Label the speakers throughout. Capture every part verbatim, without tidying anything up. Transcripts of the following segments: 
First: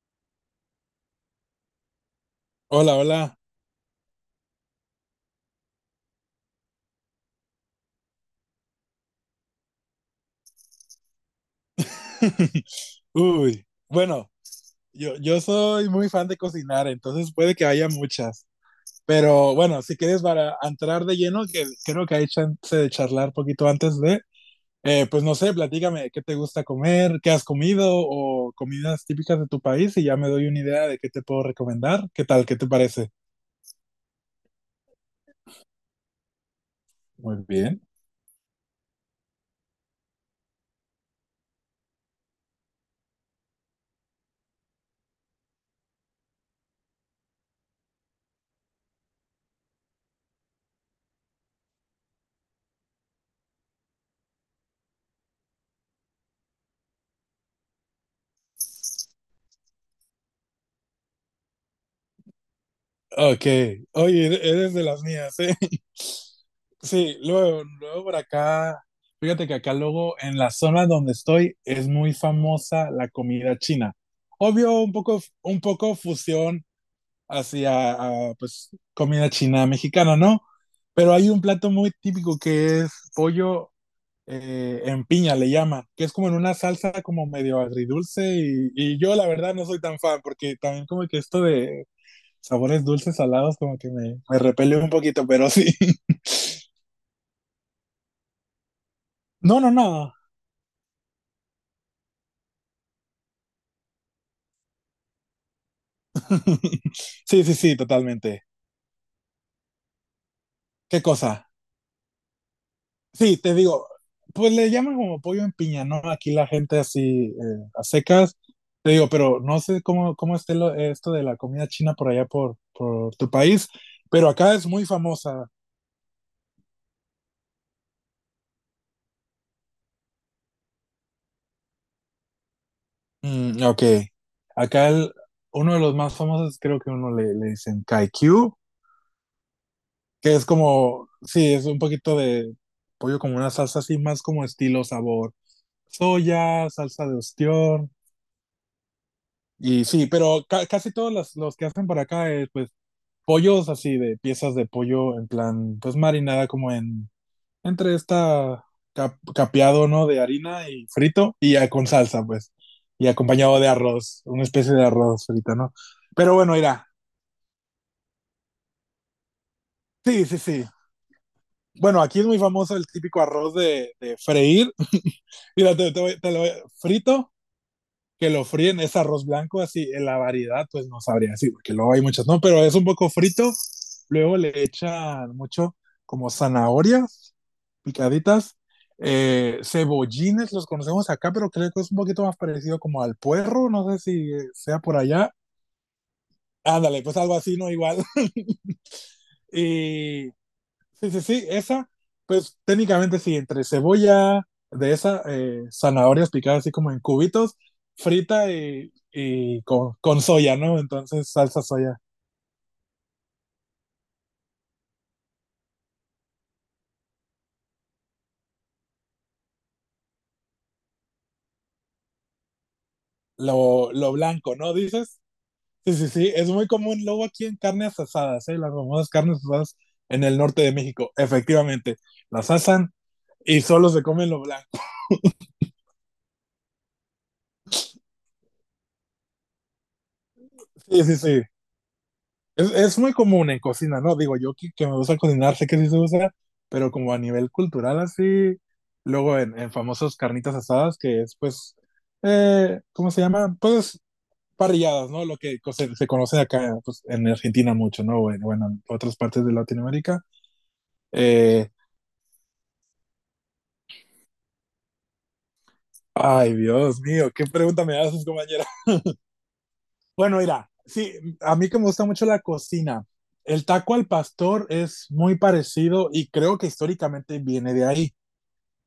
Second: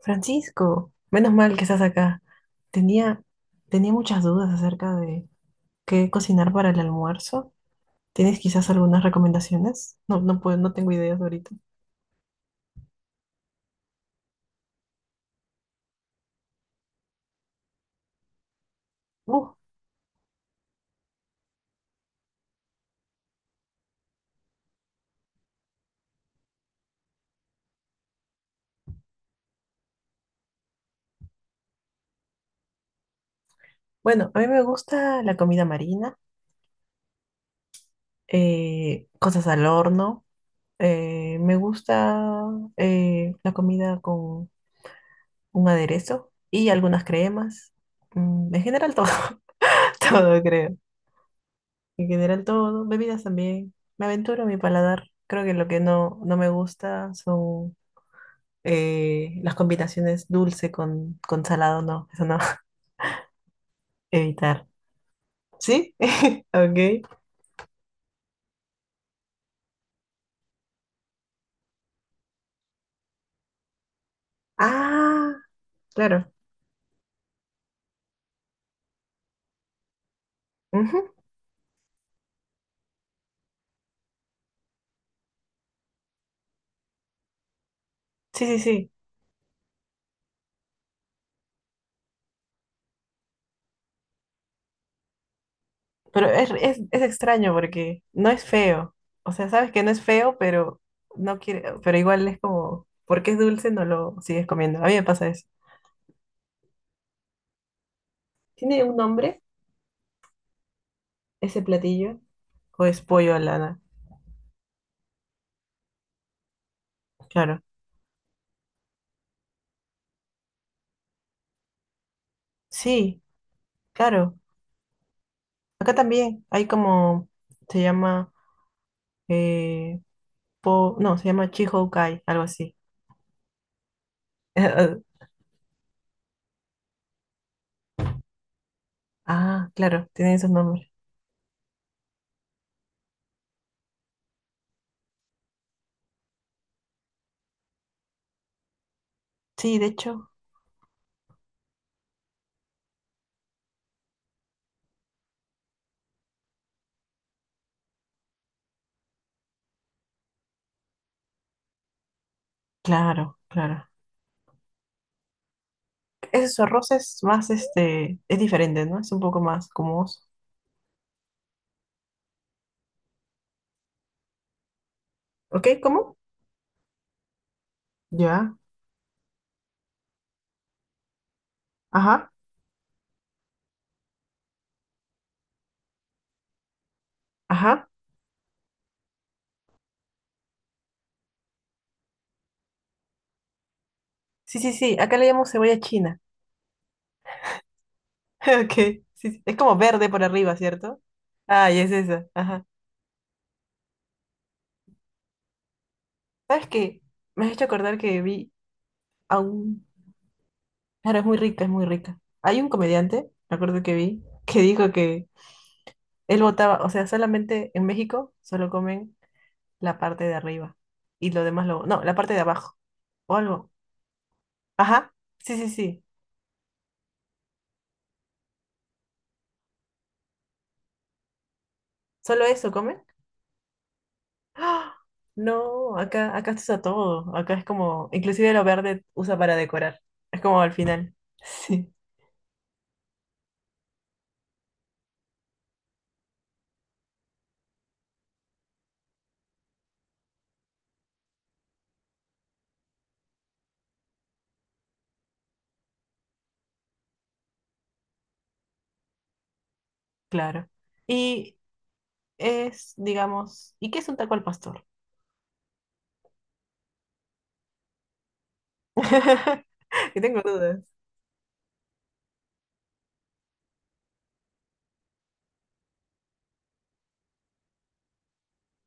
Speaker 1: Francisco, menos mal que estás acá.
Speaker 2: Hola,
Speaker 1: Tenía,
Speaker 2: hola.
Speaker 1: tenía muchas dudas acerca de qué cocinar para el almuerzo. ¿Tienes quizás algunas recomendaciones? No, no puedo, no tengo ideas ahorita.
Speaker 2: Uy, bueno, yo, yo soy muy fan de cocinar, entonces puede que haya muchas.
Speaker 1: Uh,
Speaker 2: Pero bueno, si quieres para entrar de lleno, que creo que hay chance de charlar poquito antes de, eh, pues no sé, platícame qué te gusta comer, qué has comido o comidas típicas de tu país y ya me doy una idea de qué te puedo recomendar. ¿Qué tal? ¿Qué te parece?
Speaker 1: bueno, a mí me gusta la comida marina,
Speaker 2: Muy bien.
Speaker 1: eh, cosas al horno. Eh, me gusta eh, la comida con un aderezo y algunas cremas. Mm, en general todo, todo creo. En general todo, bebidas también. Me aventuro a mi paladar. Creo que lo que no, no me gusta son eh, las combinaciones dulce con, con salado, no, eso no,
Speaker 2: Ok, oye,
Speaker 1: evitar.
Speaker 2: eres de las mías, ¿eh?
Speaker 1: ¿Sí?
Speaker 2: Sí,
Speaker 1: Ok.
Speaker 2: luego, luego por acá, fíjate que acá luego en la zona donde estoy es muy famosa la comida china. Obvio, un poco,
Speaker 1: Ah,
Speaker 2: un poco
Speaker 1: claro.
Speaker 2: fusión hacia ah, pues, comida china mexicana, ¿no?
Speaker 1: Ujú.
Speaker 2: Pero hay un plato muy típico que es pollo eh, en piña, le llaman, que es como en una salsa como medio agridulce
Speaker 1: Sí, sí,
Speaker 2: y,
Speaker 1: sí.
Speaker 2: y yo la verdad no soy tan fan porque también como que esto de sabores dulces, salados, como que me, me repele un poquito, pero sí.
Speaker 1: Pero es, es, es extraño porque no es feo. O sea,
Speaker 2: No, no,
Speaker 1: sabes que no es
Speaker 2: no.
Speaker 1: feo, pero no quiere, pero igual es como, porque es dulce, no lo sigues comiendo. A mí me pasa eso.
Speaker 2: Sí, sí, sí, totalmente.
Speaker 1: ¿Tiene un nombre
Speaker 2: ¿Qué cosa?
Speaker 1: ese platillo? ¿O es pollo
Speaker 2: Sí,
Speaker 1: a
Speaker 2: te
Speaker 1: lana?
Speaker 2: digo, pues le llaman como pollo en piña, ¿no? Aquí la gente así eh,
Speaker 1: Claro.
Speaker 2: a secas. Te digo, pero no sé cómo, cómo esté lo- esto de la comida china por allá por, por
Speaker 1: Sí,
Speaker 2: tu país, pero
Speaker 1: claro.
Speaker 2: acá es muy famosa.
Speaker 1: Acá también hay como, se llama, eh, po- no, se llama Chihoukai, algo así.
Speaker 2: Mm, ok. Acá el- Uno de los más famosos, creo que uno le, le dicen Kaikyu,
Speaker 1: Ah, claro, tiene
Speaker 2: que es
Speaker 1: esos nombres.
Speaker 2: como, sí, es un poquito de pollo como una salsa así, más como estilo sabor soya, salsa de ostión.
Speaker 1: Sí,
Speaker 2: Y
Speaker 1: de
Speaker 2: sí,
Speaker 1: hecho,
Speaker 2: pero ca- casi todos los, los que hacen para acá es pues pollos así de piezas de pollo en plan pues marinada como en entre esta cap- capeado, ¿no? De harina y frito y ya con salsa pues y
Speaker 1: claro,
Speaker 2: acompañado de
Speaker 1: claro.
Speaker 2: arroz, una especie de arroz frito, ¿no? Pero bueno,
Speaker 1: Ese
Speaker 2: mira,
Speaker 1: arroz es más, este, es diferente, ¿no? Es un poco más gomoso.
Speaker 2: sí, sí, sí. Bueno, aquí es muy famoso el típico arroz de, de freír.
Speaker 1: ¿Ok?
Speaker 2: Mira, te, te
Speaker 1: ¿Cómo?
Speaker 2: voy- te lo voy- frito que lo
Speaker 1: Ya.
Speaker 2: fríen es arroz blanco, así, en la variedad, pues no sabría así, porque luego hay muchas,
Speaker 1: Ajá,
Speaker 2: no, pero es un poco frito, luego le echan mucho como zanahorias
Speaker 1: ajá.
Speaker 2: picaditas, eh, cebollines, los conocemos acá, pero creo que es un poquito más parecido como al puerro, no sé si
Speaker 1: Sí, sí,
Speaker 2: sea
Speaker 1: sí,
Speaker 2: por
Speaker 1: acá le
Speaker 2: allá,
Speaker 1: llamamos cebolla china.
Speaker 2: ándale, pues algo así, no igual,
Speaker 1: Ok, sí, sí. Es como verde por
Speaker 2: y
Speaker 1: arriba, ¿cierto?
Speaker 2: sí, sí, sí,
Speaker 1: Ah, y
Speaker 2: esa,
Speaker 1: es esa,
Speaker 2: pues
Speaker 1: ajá.
Speaker 2: técnicamente sí, entre cebolla de esa, eh, zanahorias picadas
Speaker 1: ¿Sabes
Speaker 2: así como en
Speaker 1: qué? Me has
Speaker 2: cubitos,
Speaker 1: hecho acordar que vi
Speaker 2: frita y,
Speaker 1: a
Speaker 2: y
Speaker 1: un...
Speaker 2: con, con soya, ¿no?
Speaker 1: Claro, es
Speaker 2: Entonces,
Speaker 1: muy
Speaker 2: salsa
Speaker 1: rica, es muy
Speaker 2: soya.
Speaker 1: rica. Hay un comediante, me acuerdo que vi, que dijo que él votaba, o sea, solamente en México solo comen la parte de arriba y lo demás lo... No, la parte de abajo o algo.
Speaker 2: Lo, lo blanco, ¿no?
Speaker 1: Ajá,
Speaker 2: Dices.
Speaker 1: sí, sí,
Speaker 2: Sí,
Speaker 1: sí.
Speaker 2: sí, sí, es muy común luego aquí en carnes asadas, ¿eh? Las famosas carnes asadas en el norte de México, efectivamente.
Speaker 1: ¿Solo
Speaker 2: Las
Speaker 1: eso
Speaker 2: asan
Speaker 1: comen?
Speaker 2: y solo se comen lo blanco.
Speaker 1: ¡Ah! No, acá, acá se usa todo. Acá es como, inclusive lo verde usa para decorar. Es como al
Speaker 2: Sí,
Speaker 1: final.
Speaker 2: sí, sí.
Speaker 1: Sí,
Speaker 2: Es, es muy común en cocina, ¿no? Digo, yo que, que me gusta cocinar, sé que sí se usa, pero como a nivel cultural así, luego en, en famosos carnitas asadas, que es pues, eh, ¿cómo se llama? Pues parrilladas, ¿no? Lo que co- se, se conoce acá pues, en Argentina mucho, ¿no? Bueno, bueno, en otras partes de Latinoamérica.
Speaker 1: claro. Y
Speaker 2: Eh,
Speaker 1: es, digamos, ¿y qué es un taco al pastor?
Speaker 2: ay, Dios mío, qué pregunta me haces, compañera.
Speaker 1: Que
Speaker 2: Bueno,
Speaker 1: tengo
Speaker 2: mira,
Speaker 1: dudas.
Speaker 2: sí, a mí que me gusta mucho la cocina, el taco al pastor es muy parecido y creo que históricamente viene de ahí.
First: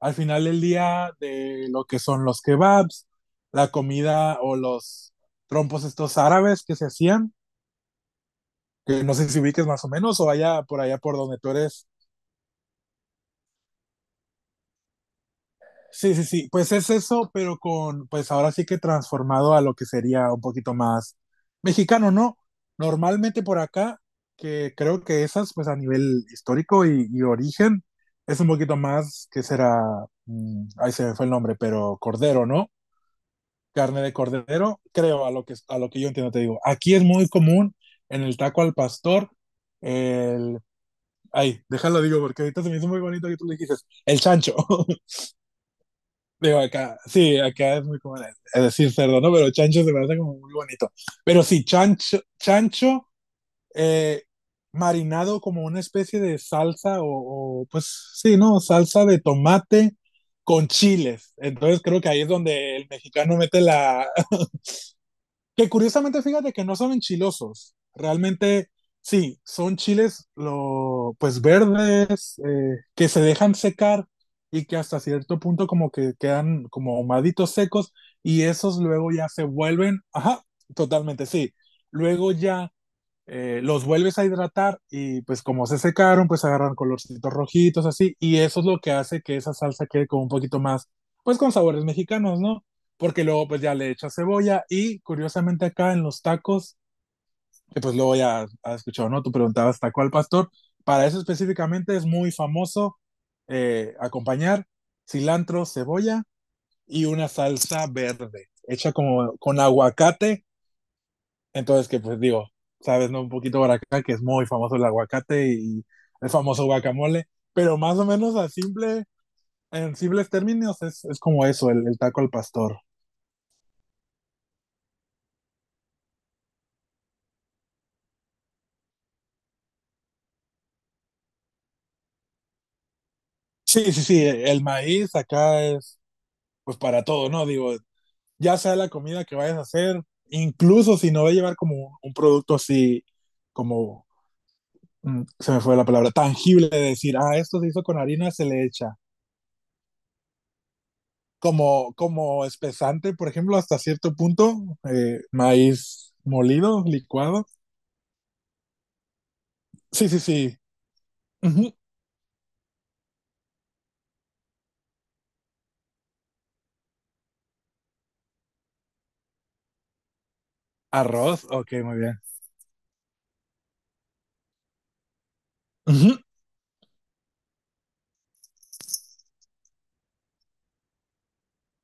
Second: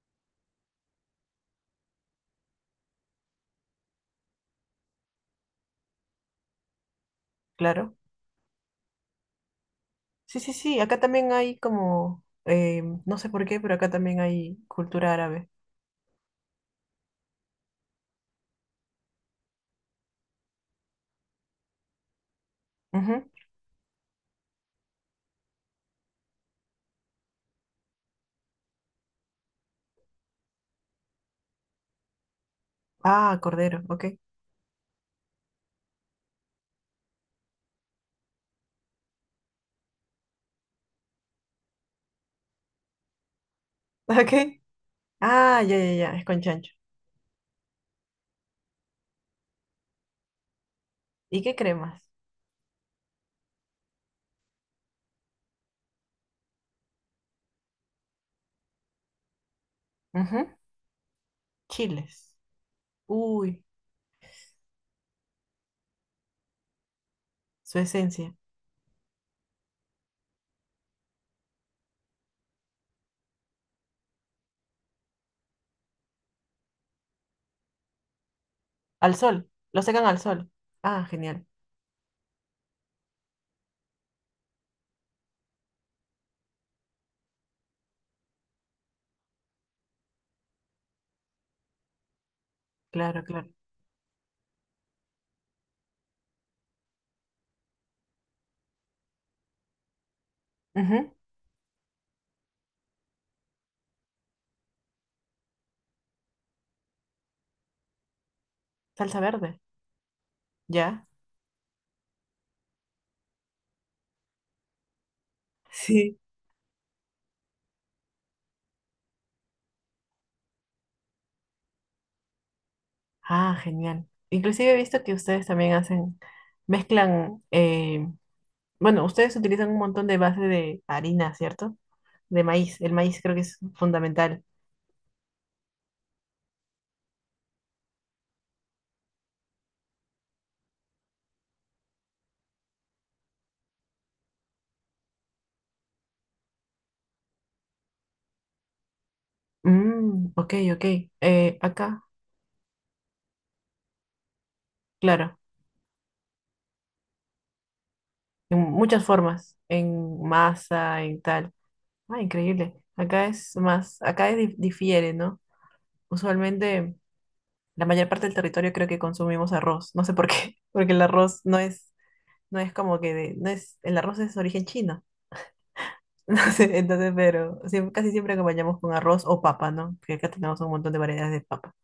Speaker 2: Al final del día de lo que son los kebabs, la comida o los trompos estos árabes que se hacían,
Speaker 1: Claro.
Speaker 2: que no sé si ubiques más o menos o
Speaker 1: Sí, sí,
Speaker 2: allá
Speaker 1: sí,
Speaker 2: por allá
Speaker 1: acá
Speaker 2: por
Speaker 1: también
Speaker 2: donde tú
Speaker 1: hay
Speaker 2: eres.
Speaker 1: como, eh, no sé por qué, pero acá también hay cultura árabe.
Speaker 2: Sí, sí, sí, pues es eso, pero con, pues ahora sí que transformado a lo que sería un poquito más mexicano, ¿no?
Speaker 1: Ujú.
Speaker 2: Normalmente por acá, que creo que esas, pues a nivel histórico y, y origen, es un poquito más que será, mm, ahí se me fue el nombre, pero cordero, ¿no?
Speaker 1: Ah, cordero,
Speaker 2: Carne
Speaker 1: ok.
Speaker 2: de cordero, creo, a lo que, a lo que yo entiendo, te digo. Aquí es muy común en el taco al pastor, el... Ay, déjalo digo, porque ahorita se me hizo muy bonito que tú le dijiste, el
Speaker 1: Ok.
Speaker 2: chancho.
Speaker 1: Ah, ya, ya, ya, es con
Speaker 2: Digo,
Speaker 1: chancho.
Speaker 2: acá, sí, acá es muy común es decir cerdo, ¿no? Pero chancho se me hace como muy bonito.
Speaker 1: ¿Y
Speaker 2: Pero
Speaker 1: qué
Speaker 2: sí,
Speaker 1: cremas?
Speaker 2: chancho, chancho eh, marinado como una especie de salsa o, o, pues sí, ¿no? Salsa de tomate
Speaker 1: Ujú.
Speaker 2: con chiles. Entonces creo que ahí es
Speaker 1: Chiles.
Speaker 2: donde el mexicano mete
Speaker 1: Uy,
Speaker 2: la, que curiosamente, fíjate que no son enchilosos
Speaker 1: su esencia.
Speaker 2: realmente, sí, son chiles lo, pues verdes, eh, que se dejan secar y que hasta cierto punto como que quedan como ahumaditos secos y esos luego
Speaker 1: Al
Speaker 2: ya se
Speaker 1: sol, lo
Speaker 2: vuelven,
Speaker 1: secan al
Speaker 2: ajá,
Speaker 1: sol. Ah,
Speaker 2: totalmente,
Speaker 1: genial.
Speaker 2: sí. Luego ya eh, los vuelves a hidratar y pues como se secaron, pues agarran colorcitos rojitos así y eso es lo que hace que esa salsa quede como un poquito más, pues con sabores mexicanos, ¿no?
Speaker 1: Claro,
Speaker 2: Porque luego
Speaker 1: claro.
Speaker 2: pues ya le echas cebolla y curiosamente acá en los tacos, que pues luego ya has escuchado, ¿no? Tú preguntabas taco al pastor, para
Speaker 1: Ujú.
Speaker 2: eso específicamente es muy famoso eh, acompañar cilantro, cebolla y una salsa verde hecha
Speaker 1: Salsa
Speaker 2: como
Speaker 1: verde.
Speaker 2: con aguacate
Speaker 1: Ya.
Speaker 2: entonces, que pues digo, sabes, ¿no? Un poquito por acá, que es muy famoso el aguacate y
Speaker 1: Sí.
Speaker 2: el famoso guacamole, pero más o menos a simple, en simples términos es, es como eso, el, el taco al pastor.
Speaker 1: Ah, genial. Inclusive he visto que ustedes también hacen, mezclan eh, bueno, ustedes utilizan un montón de base de harina, ¿cierto? De maíz. El maíz creo que es
Speaker 2: Sí, sí, sí,
Speaker 1: fundamental.
Speaker 2: el maíz acá es pues para todo, ¿no? Digo, ya sea la comida que vayas a hacer, incluso si no va a llevar como un, un producto así, como, mm, se me fue la palabra, tangible, de decir, ah, esto se hizo con harina, se le echa,
Speaker 1: Mm, ok, ok. Eh,
Speaker 2: como,
Speaker 1: acá,
Speaker 2: como espesante, por ejemplo, hasta cierto punto, eh,
Speaker 1: claro,
Speaker 2: maíz molido, licuado.
Speaker 1: en muchas formas,
Speaker 2: Sí, sí,
Speaker 1: en
Speaker 2: sí.
Speaker 1: masa, en tal.
Speaker 2: Ujú.
Speaker 1: Ah, increíble. Acá es más, acá es dif- difiere, ¿no? Usualmente la mayor parte del territorio creo que consumimos arroz. No sé por qué, porque el arroz
Speaker 2: Arroz,
Speaker 1: no
Speaker 2: ok,
Speaker 1: es,
Speaker 2: muy bien.
Speaker 1: no es como que de, no es, el arroz es origen chino.
Speaker 2: Ujú.
Speaker 1: No sé, entonces, pero siem- casi siempre acompañamos con arroz o papa, ¿no? Porque acá tenemos un montón de variedades de papa.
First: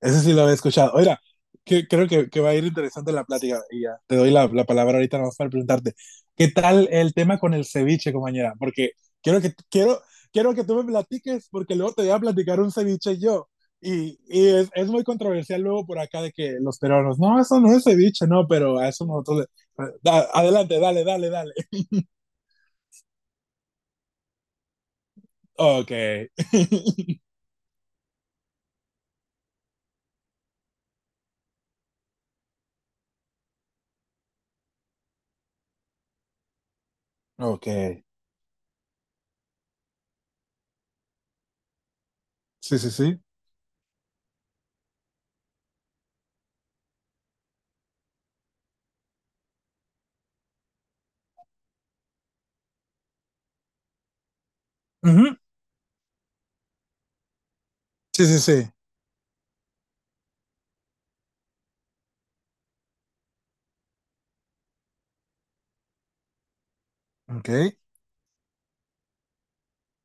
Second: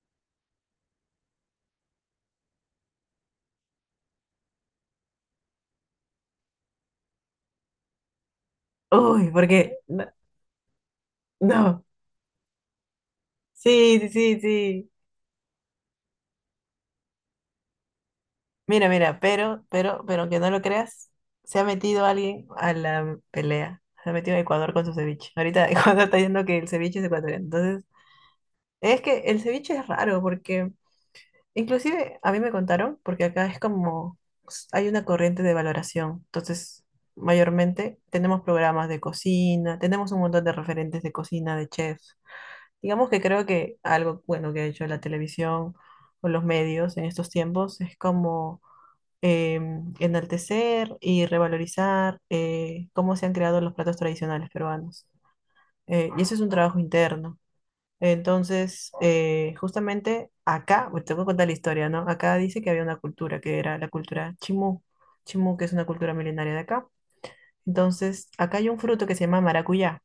Speaker 2: Ese sí lo había escuchado. Oiga, que, creo que, que va a ir interesante la plática. Y ya te doy la, la palabra ahorita nomás para preguntarte. ¿Qué tal el tema con el ceviche, compañera? Porque
Speaker 1: Uy,
Speaker 2: quiero que,
Speaker 1: porque
Speaker 2: quiero,
Speaker 1: no,
Speaker 2: quiero que tú me platiques, porque
Speaker 1: no.
Speaker 2: luego te voy a platicar un ceviche yo.
Speaker 1: Sí, sí,
Speaker 2: Y,
Speaker 1: sí,
Speaker 2: y es, es
Speaker 1: sí.
Speaker 2: muy controversial luego por acá de que los peruanos, no, eso no es ceviche, no, pero
Speaker 1: Mira,
Speaker 2: a eso
Speaker 1: mira,
Speaker 2: nosotros.
Speaker 1: pero,
Speaker 2: Le-
Speaker 1: pero, pero
Speaker 2: da-
Speaker 1: aunque no lo
Speaker 2: adelante, dale,
Speaker 1: creas,
Speaker 2: dale, dale.
Speaker 1: se ha metido alguien a la pelea. Se ha metido a Ecuador con su ceviche. Ahorita
Speaker 2: Ok,
Speaker 1: Ecuador está diciendo que el ceviche es ecuatoriano. Entonces, es que el ceviche es raro porque, inclusive a mí me contaron, porque acá es como, s- hay una corriente de valoración. Entonces,
Speaker 2: ok.
Speaker 1: mayormente tenemos programas de cocina, tenemos un montón de referentes de cocina, de chefs.
Speaker 2: Sí, sí,
Speaker 1: Digamos
Speaker 2: sí.
Speaker 1: que creo que algo bueno que ha hecho la televisión o los medios en estos tiempos es como em, enaltecer y revalorizar eh, cómo se han creado los platos tradicionales peruanos.
Speaker 2: Ujú.
Speaker 1: Eh, y eso es un trabajo interno.
Speaker 2: Sí, sí, sí.
Speaker 1: Entonces, eh, justamente acá, pues, te voy a contar la historia, ¿no? Acá dice que había una cultura, que era la cultura chimú. Chimú, que es una cultura milenaria de acá.
Speaker 2: Ok.
Speaker 1: Entonces, acá hay un fruto que se llama maracuyá,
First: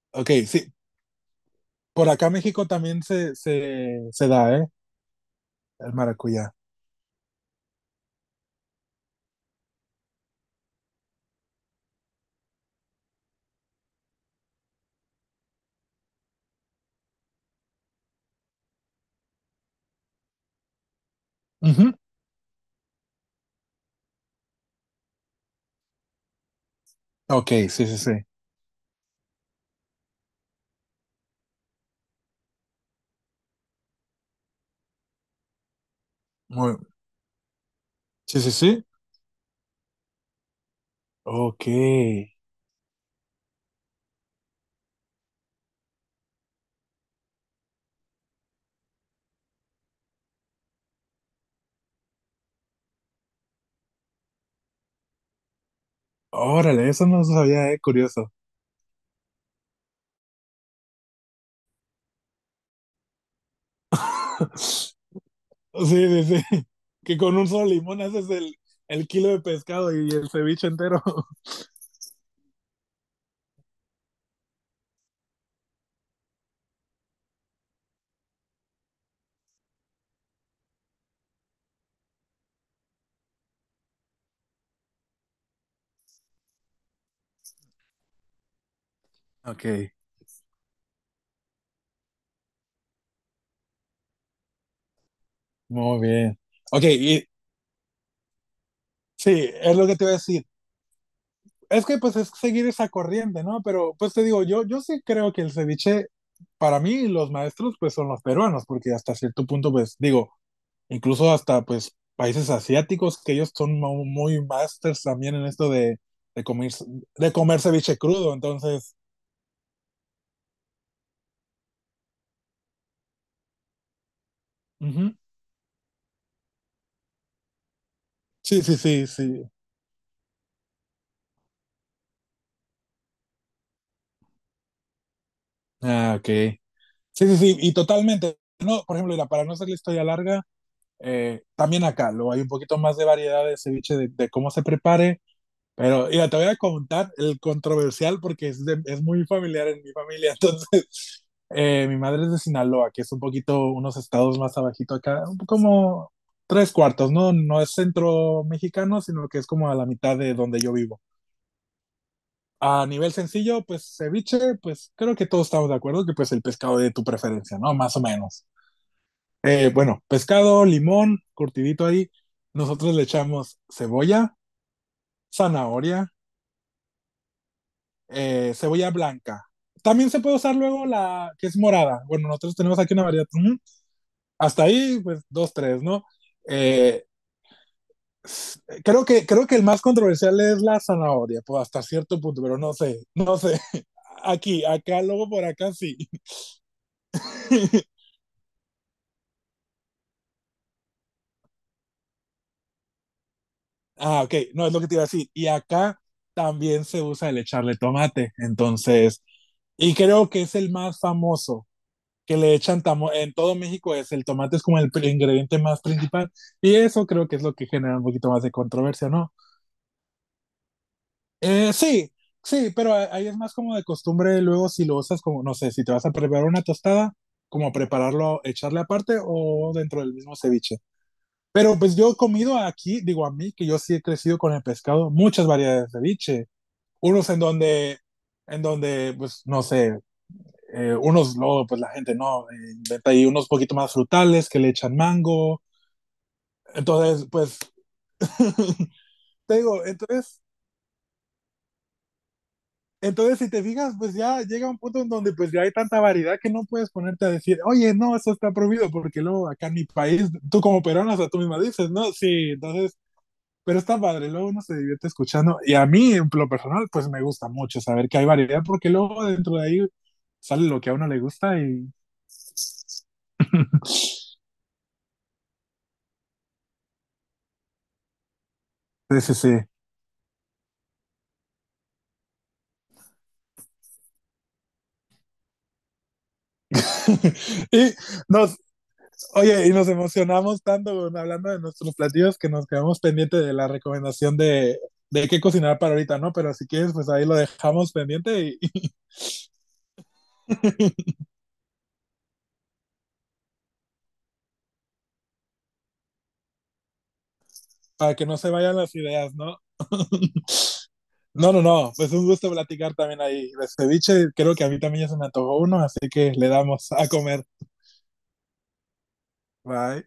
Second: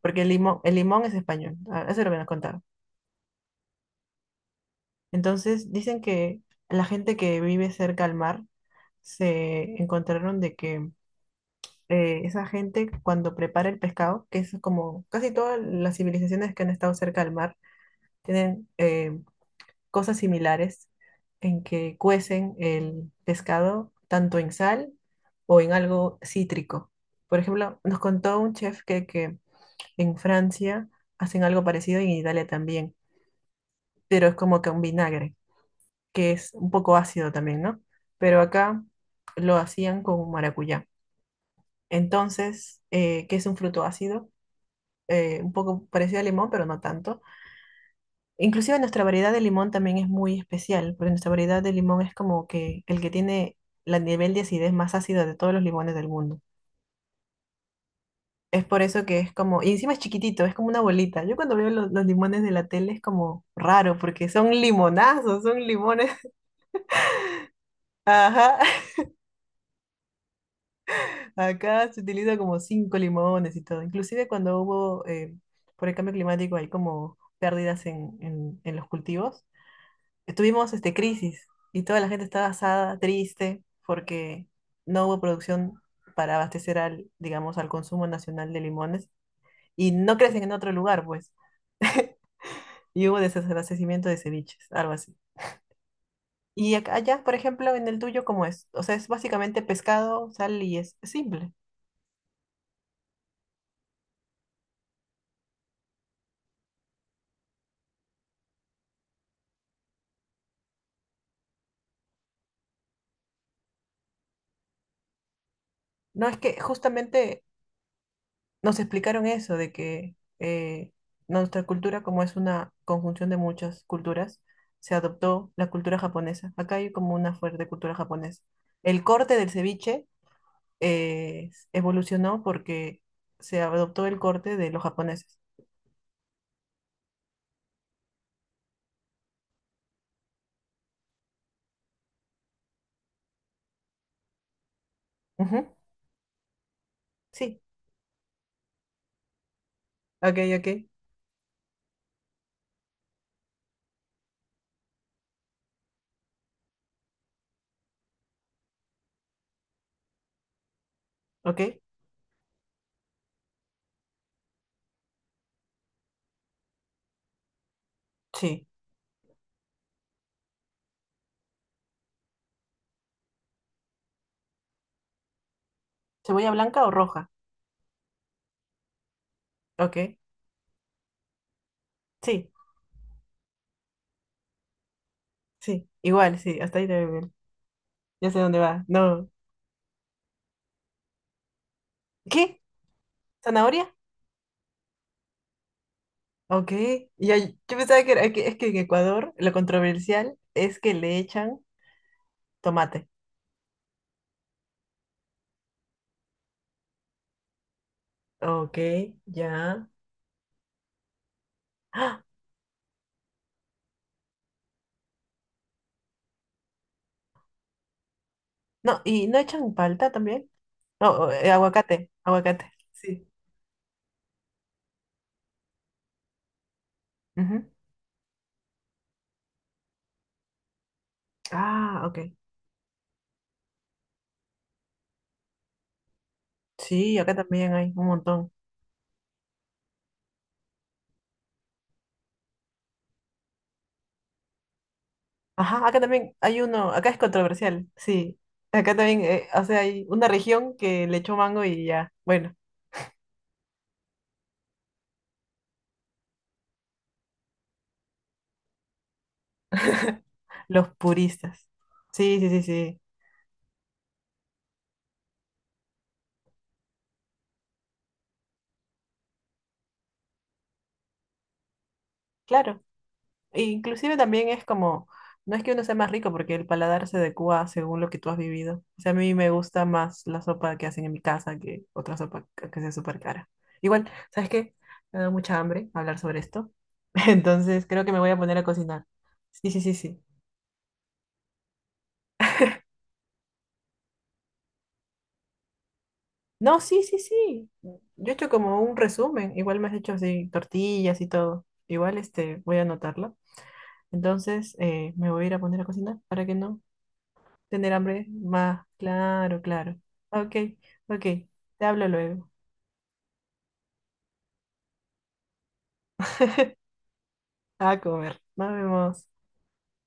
Speaker 1: porque el
Speaker 2: Ok,
Speaker 1: limón,
Speaker 2: sí,
Speaker 1: el limón es español. Ah, eso es
Speaker 2: por
Speaker 1: lo que nos
Speaker 2: acá en
Speaker 1: contaba.
Speaker 2: México también se, se, se da, ¿eh?
Speaker 1: Entonces
Speaker 2: El
Speaker 1: dicen que
Speaker 2: maracuyá.
Speaker 1: la gente que vive cerca al mar se encontraron de que eh, esa gente cuando prepara el pescado, que es como casi todas las civilizaciones que han estado cerca del mar, tienen eh, cosas similares en
Speaker 2: Ujú.
Speaker 1: que cuecen el pescado tanto en sal o en algo cítrico. Por
Speaker 2: Ok,
Speaker 1: ejemplo,
Speaker 2: sí, sí,
Speaker 1: nos
Speaker 2: sí.
Speaker 1: contó un chef que, que en Francia hacen algo parecido y en Italia también, pero es como que un vinagre. Que es un
Speaker 2: Muy,
Speaker 1: poco ácido también, ¿no?
Speaker 2: sí,
Speaker 1: Pero
Speaker 2: sí,
Speaker 1: acá
Speaker 2: sí.
Speaker 1: lo hacían con maracuyá.
Speaker 2: Ok.
Speaker 1: Entonces, eh, que es un fruto ácido, eh, un poco parecido al limón, pero no tanto. Inclusive nuestra variedad de limón también es muy especial, porque nuestra variedad de limón es como que el que tiene el nivel de acidez más ácido de todos los limones del mundo.
Speaker 2: Órale, eso no lo sabía, ¿eh? Curioso.
Speaker 1: Es por eso que es como, y encima es chiquitito, es como una bolita. Yo cuando veo lo- los limones de la tele es como raro, porque son limonazos, son
Speaker 2: Sí,
Speaker 1: limones.
Speaker 2: sí, sí. Que con un solo limón haces el,
Speaker 1: Ajá.
Speaker 2: el kilo de pescado y el ceviche entero.
Speaker 1: Acá se utiliza como cinco limones y todo. Inclusive cuando hubo, eh, por el cambio climático, hay como pérdidas en, en- en los cultivos. Tuvimos este, crisis y toda la gente estaba asada, triste, porque no hubo producción para abastecer al, digamos, al consumo nacional de limones y
Speaker 2: Ok,
Speaker 1: no crecen en otro lugar, pues. Y hubo desabastecimiento de ceviches, algo así.
Speaker 2: muy bien.
Speaker 1: Y
Speaker 2: Ok,
Speaker 1: acá, allá,
Speaker 2: y
Speaker 1: por ejemplo, en el tuyo, ¿cómo es? O sea, es
Speaker 2: sí,
Speaker 1: básicamente
Speaker 2: es lo que te iba a
Speaker 1: pescado,
Speaker 2: decir.
Speaker 1: sal y es simple.
Speaker 2: Es que pues es seguir esa corriente, ¿no? Pero pues te digo, yo, yo sí creo que el ceviche, para mí los maestros pues son los peruanos, porque hasta cierto punto pues digo, incluso hasta pues países asiáticos, que ellos son mu- muy masters también en esto de,
Speaker 1: No, es
Speaker 2: de
Speaker 1: que
Speaker 2: comer, de
Speaker 1: justamente
Speaker 2: comer ceviche crudo,
Speaker 1: nos
Speaker 2: entonces,
Speaker 1: explicaron eso, de que eh, nuestra cultura, como es una conjunción de muchas culturas, se
Speaker 2: ujú.
Speaker 1: adoptó la cultura japonesa. Acá hay como una fuerte cultura japonesa.
Speaker 2: Sí, sí,
Speaker 1: El
Speaker 2: sí,
Speaker 1: corte del
Speaker 2: sí.
Speaker 1: ceviche eh, evolucionó porque se adoptó el corte de los japoneses.
Speaker 2: Ah, ok. Sí, sí, sí, y totalmente. No, por ejemplo, mira, para no hacer la historia larga, eh, también acá lo hay un poquito más de variedad de ceviche de, de cómo se prepare.
Speaker 1: Ujú,
Speaker 2: Pero, mira, te voy a contar el
Speaker 1: sí,
Speaker 2: controversial porque es, de- es muy familiar en mi familia.
Speaker 1: ok, ok,
Speaker 2: Entonces, eh, mi madre es de Sinaloa, que es un poquito, unos estados más abajito acá, un poco como tres cuartos, ¿no? No es centro mexicano, sino que es como a la mitad de donde yo vivo.
Speaker 1: ok,
Speaker 2: A nivel sencillo, pues ceviche, pues creo que todos estamos de acuerdo que pues el pescado de tu preferencia, ¿no? Más o menos.
Speaker 1: sí.
Speaker 2: Eh, bueno, pescado, limón, curtidito ahí. Nosotros le echamos cebolla, zanahoria,
Speaker 1: ¿Cebolla blanca o roja?
Speaker 2: eh, cebolla blanca. También
Speaker 1: Ok,
Speaker 2: se puede usar luego la que es morada. Bueno,
Speaker 1: sí,
Speaker 2: nosotros tenemos aquí una variedad. Ujú. Hasta ahí, pues dos, tres,
Speaker 1: sí,
Speaker 2: ¿no?
Speaker 1: igual, sí, hasta ahí te
Speaker 2: Eh,
Speaker 1: veo bien. Ya sé dónde va.
Speaker 2: creo que,
Speaker 1: No.
Speaker 2: creo que el más controversial es la zanahoria, pues hasta cierto punto, pero
Speaker 1: ¿Qué?
Speaker 2: no sé, no sé.
Speaker 1: ¿Zanahoria?
Speaker 2: Aquí, acá, luego por acá sí.
Speaker 1: Ok, y ahí- yo pensaba que, era, que es que en Ecuador lo controversial es que le echan tomate.
Speaker 2: Ah, ok, no es lo que te iba a decir. Y acá también se usa el echarle tomate,
Speaker 1: Ok,
Speaker 2: entonces,
Speaker 1: ya.
Speaker 2: y creo que es el más famoso.
Speaker 1: ¡Ah!
Speaker 2: Que le echan tamo en todo México es el tomate es como el pri- ingrediente más principal y eso creo que es lo que genera un poquito más de
Speaker 1: No,
Speaker 2: controversia,
Speaker 1: y
Speaker 2: ¿no?
Speaker 1: no echan palta también. No, o, eh,
Speaker 2: Eh,
Speaker 1: aguacate,
Speaker 2: sí,
Speaker 1: aguacate.
Speaker 2: sí, pero a- ahí
Speaker 1: Sí.
Speaker 2: es más como de costumbre luego si lo usas como, no sé, si te vas a preparar una tostada,
Speaker 1: Ujú.
Speaker 2: como prepararlo, echarle aparte o dentro del mismo ceviche. Pero pues
Speaker 1: Ah,
Speaker 2: yo he
Speaker 1: ok.
Speaker 2: comido aquí, digo a mí, que yo sí he crecido con el pescado, muchas variedades de ceviche,
Speaker 1: Sí,
Speaker 2: unos
Speaker 1: acá
Speaker 2: en
Speaker 1: también hay
Speaker 2: donde,
Speaker 1: un montón.
Speaker 2: en donde, pues no sé, Eh, unos, luego, pues la gente no, eh, inventa ahí unos poquito más frutales que le echan mango.
Speaker 1: Ajá, acá también hay uno, acá es
Speaker 2: Entonces, pues,
Speaker 1: controversial, sí. Acá también, eh,
Speaker 2: te
Speaker 1: o sea,
Speaker 2: digo,
Speaker 1: hay una
Speaker 2: entonces,
Speaker 1: región que le echó mango y ya, bueno,
Speaker 2: entonces si te fijas, pues ya llega un punto en donde pues ya hay tanta variedad que no puedes ponerte a decir, oye, no, eso está prohibido, porque luego acá en mi país, tú como
Speaker 1: los
Speaker 2: peruano, hasta tú misma
Speaker 1: puristas.
Speaker 2: dices, ¿no?
Speaker 1: Sí, sí,
Speaker 2: Sí,
Speaker 1: sí,
Speaker 2: entonces,
Speaker 1: sí,
Speaker 2: pero está padre, luego uno se divierte escuchando. Y a mí, en lo personal, pues me gusta mucho saber que hay variedad, porque luego dentro de ahí sale lo que a uno le gusta y...
Speaker 1: claro. E inclusive también es como, no es que uno sea más rico porque el paladar se adecua según lo que tú has vivido. O sea, a
Speaker 2: sí,
Speaker 1: mí
Speaker 2: sí,
Speaker 1: me
Speaker 2: sí.
Speaker 1: gusta más la sopa que hacen en mi casa que otra sopa que que sea súper cara. Igual, ¿sabes qué? Me da mucha hambre hablar sobre esto. Entonces
Speaker 2: Y
Speaker 1: creo que me voy a poner
Speaker 2: nos,
Speaker 1: a cocinar.
Speaker 2: oye, y
Speaker 1: Sí, sí,
Speaker 2: nos
Speaker 1: sí, sí.
Speaker 2: emocionamos tanto bueno, hablando de nuestros platillos que nos quedamos pendiente de la recomendación de, de qué cocinar para ahorita, ¿no? Pero si
Speaker 1: No,
Speaker 2: quieres,
Speaker 1: sí,
Speaker 2: pues
Speaker 1: sí,
Speaker 2: ahí lo
Speaker 1: sí.
Speaker 2: dejamos
Speaker 1: Yo he hecho
Speaker 2: pendiente y,
Speaker 1: como
Speaker 2: y
Speaker 1: un resumen. Igual me has hecho así tortillas y todo. Igual este, voy a anotarlo. Entonces eh, me voy a ir a poner a cocinar para que no tener
Speaker 2: para que
Speaker 1: hambre
Speaker 2: no se vayan
Speaker 1: más.
Speaker 2: las ideas, ¿no?
Speaker 1: Claro, claro. Ok, ok.
Speaker 2: No, no,
Speaker 1: Te
Speaker 2: no,
Speaker 1: hablo
Speaker 2: pues un
Speaker 1: luego.
Speaker 2: gusto platicar también ahí. De ceviche, creo que a mí también ya se me antojó uno, así que le damos a comer.
Speaker 1: A comer. Nos vemos.
Speaker 2: Bye.